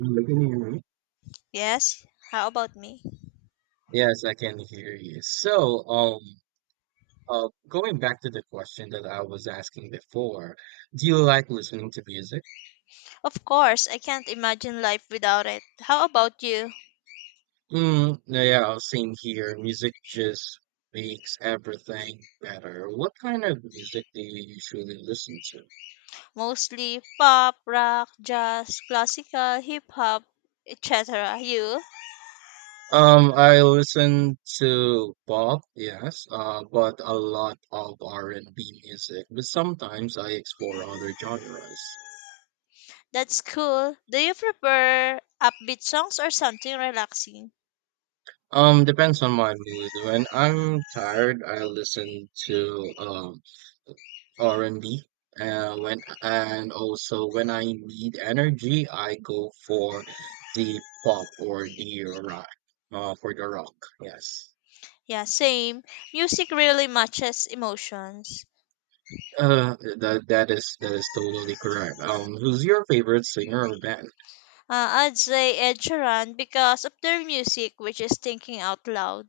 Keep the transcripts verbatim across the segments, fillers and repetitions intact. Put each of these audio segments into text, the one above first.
You can hear me? Yes, how about me? Yes, I can hear you. So, um, uh, going back to the question that I was asking before, do you like listening to music? Of course, I can't imagine life without it. How about you? Mm, yeah, same here. Music just makes everything better. What kind of music do you usually listen to? Mostly pop, rock, jazz, classical, hip hop, et cetera. You? Um, I listen to pop, yes, uh, but a lot of R and B music, but sometimes I explore other genres. That's cool. Do you prefer upbeat songs or something relaxing? Um, depends on my mood. When I'm tired, I listen to um R and B. Uh, when and Also when I need energy, I go for the pop or the rock. Uh, for the rock, yes. Yeah, same. Music really matches emotions. Uh, that that is that is totally correct. Um, who's your favorite singer or band? Uh, I'd say Ed Sheeran because of their music, which is thinking out loud.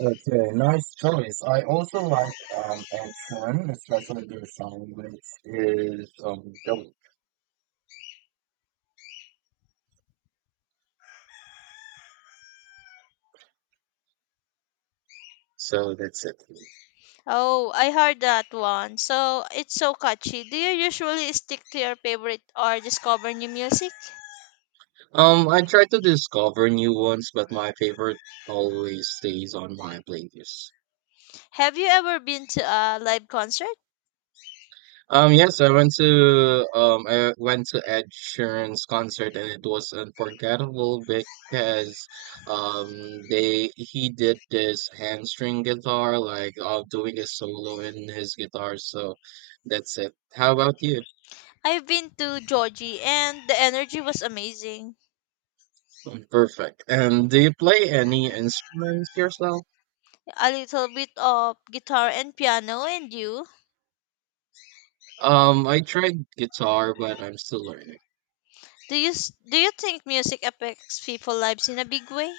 Okay, nice choice. I also like um Ed Sheeran, especially their song which is um Dope. So that's it. Oh, I heard that one. So it's so catchy. Do you usually stick to your favorite or discover new music? Um, I try to discover new ones, but my favorite always stays on my playlist. Have you ever been to a live concert? Um, yes, I went to um, I went to Ed Sheeran's concert, and it was unforgettable because um, they he did this handstring guitar, like uh, doing a solo in his guitar. So that's it. How about you? I've been to Georgie and the energy was amazing. Mm, perfect. And do you play any instruments yourself? A little bit of guitar and piano and you. Um, I tried guitar, but I'm still learning. Do you s- do you think music affects people's lives in a big way?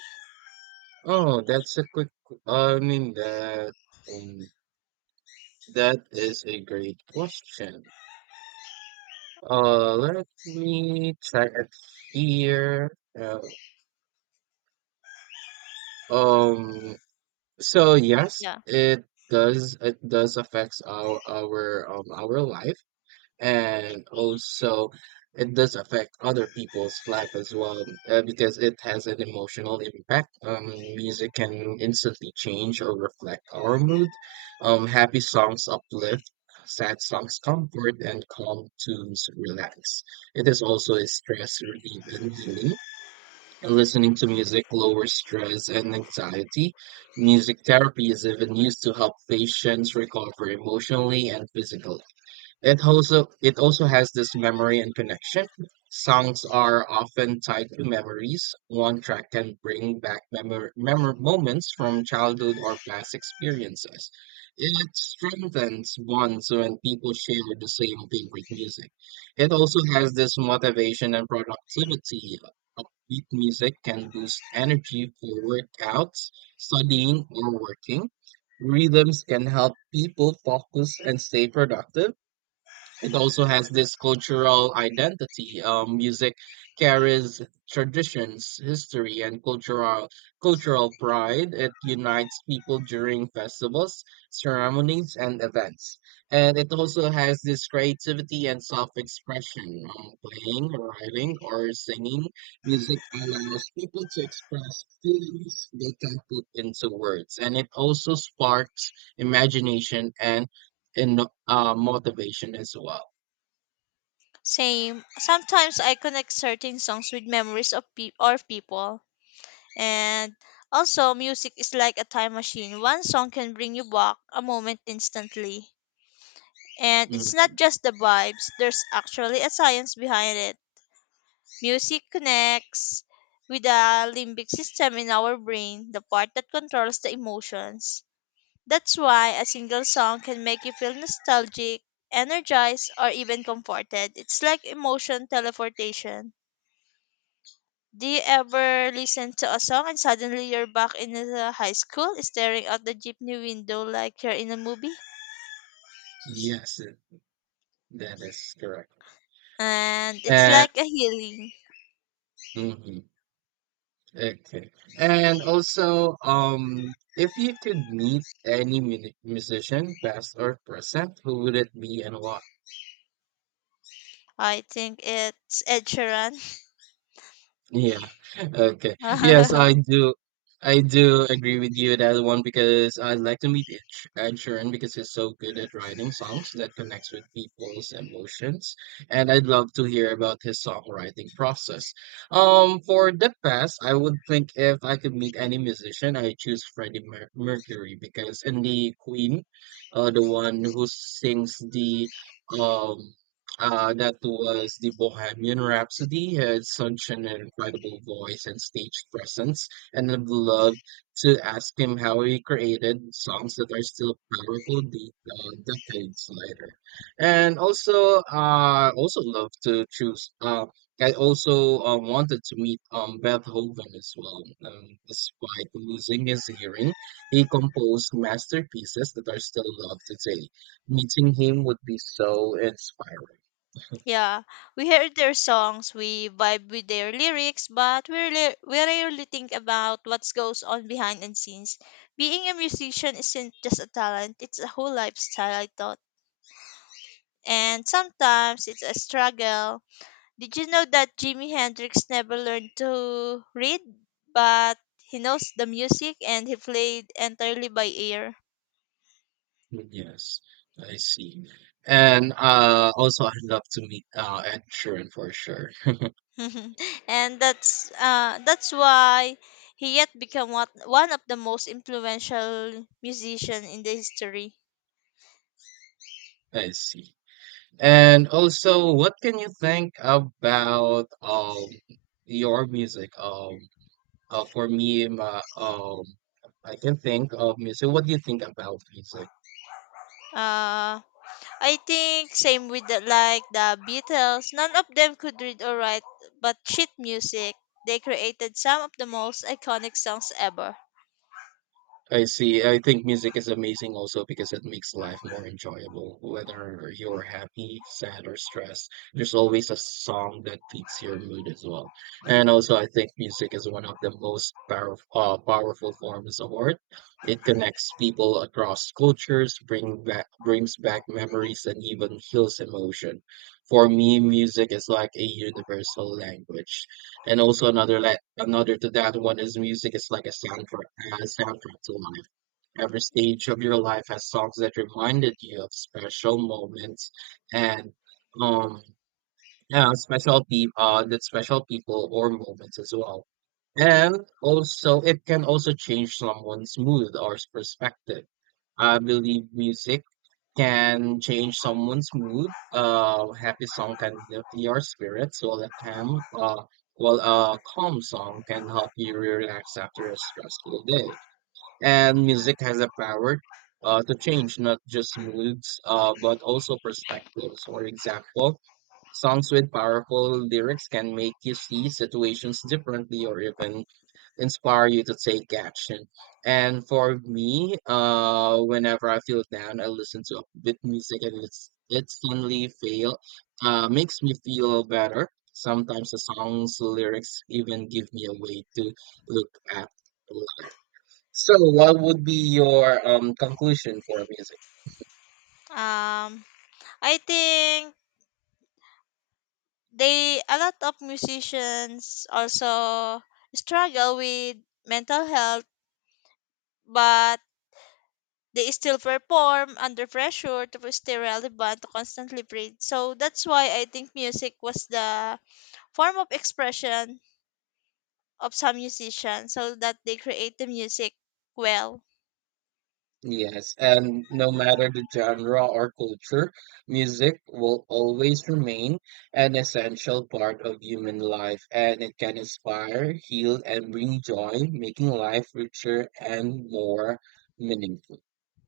Oh, that's a quick, I mean that um, that is a great question. Uh, let me check it here. Uh, um, so yes, Yeah. it does it does affects our our um our life. And also it does affect other people's life as well, uh, because it has an emotional impact. Um, music can instantly change or reflect our mood. Um, happy songs uplift, sad songs comfort, and calm tunes relax. It is also a stress relief and healing, and listening to music lowers stress and anxiety. Music therapy is even used to help patients recover emotionally and physically. It also it also has this memory and connection. Songs are often tied to memories. One track can bring back memor- memor- moments from childhood or past experiences. It strengthens bonds when people share the same favorite music. It also has this motivation and productivity. Upbeat music can boost energy for workouts, studying, or working. Rhythms can help people focus and stay productive. It also has this cultural identity. Um, music carries traditions, history, and cultural cultural pride. It unites people during festivals, ceremonies, and events. And it also has this creativity and self-expression. Um, playing, writing, or singing music allows people to express feelings they can't put into words. And it also sparks imagination and in, uh, motivation as well. Same. Sometimes I connect certain songs with memories of pe- or people. And also, music is like a time machine. One song can bring you back a moment instantly. And it's not Mhm. just the vibes, there's actually a science behind it. Music connects with the limbic system in our brain, the part that controls the emotions. That's why a single song can make you feel nostalgic, energized, or even comforted. It's like emotion teleportation. Do you ever listen to a song and suddenly you're back in the high school, staring out the jeepney window like you're in a movie? Yes, it- that is correct. And it's And like a healing. mhm, okay. And also, um, if you could meet any mu- musician, past or present, who would it be and why? I think it's Ed Sheeran. Yeah. Okay. Yes, I do. I do agree with you that one because I'd like to meet Ed Sh- Ed Sheeran because he's so good at writing songs that connects with people's emotions, and I'd love to hear about his songwriting process. Um, for the past, I would think if I could meet any musician, I choose Freddie Mer- Mercury because in the Queen, uh, the one who sings the um uh, that was the Bohemian Rhapsody had such an incredible voice and stage presence, and I'd love to ask him how he created songs that are still powerful de uh, decades later. And also, I also love to choose. Uh, I also uh, wanted to meet um, Beethoven as well. Um, despite losing his hearing, he composed masterpieces that are still loved today. Meeting him would be so inspiring. Yeah, we hear their songs, we vibe with their lyrics, but we rarely, we rarely think about what goes on behind the scenes. Being a musician isn't just a talent, it's a whole lifestyle, I thought. And sometimes it's a struggle. Did you know that Jimi Hendrix never learned to read, but he knows the music and he played entirely by ear. Yes, I see. And uh, also, I'd love to meet uh, Ed Sheeran for sure. And that's uh, that's why he yet become what, one of the most influential musician in the history. I see. And also, what can you think about um your music? Um, uh, for me, my, um, I can think of music. What do you think about music? Uh, I think same with the, like the Beatles. None of them could read or write, but sheet music. They created some of the most iconic songs ever. I see. I think music is amazing also because it makes life more enjoyable. Whether you're happy, sad, or stressed, there's always a song that fits your mood as well. And also, I think music is one of the most power, uh, powerful forms of art. It connects people across cultures, bring back, brings back memories, and even heals emotion. For me, music is like a universal language. And also another, like another to that one, is music is like a soundtrack, a soundtrack to life. Every stage of your life has songs that reminded you of special moments and um yeah, special people, uh, the special people or moments as well. And also, it can also change someone's mood or perspective. I believe music can change someone's mood. Uh, happy song can lift your spirits, while a calm, uh, while a calm song can help you relax after a stressful day. And music has a power uh, to change not just moods, uh, but also perspectives. For example, songs with powerful lyrics can make you see situations differently or even inspire you to take action. And for me, uh, whenever I feel down, I listen to upbeat music, and it's it suddenly feel uh, makes me feel better. Sometimes the song's lyrics even give me a way to look at life. So, what would be your um, conclusion for music? Um, I think they a lot of musicians also struggle with mental health, but they still perform under pressure to stay relevant to constantly breathe, so that's why I think music was the form of expression of some musicians so that they create the music well. Yes, and no matter the genre or culture, music will always remain an essential part of human life, and it can inspire, heal, and bring joy, making life richer and more meaningful.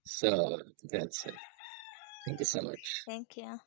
So that's it. Thank you so much. Thank you.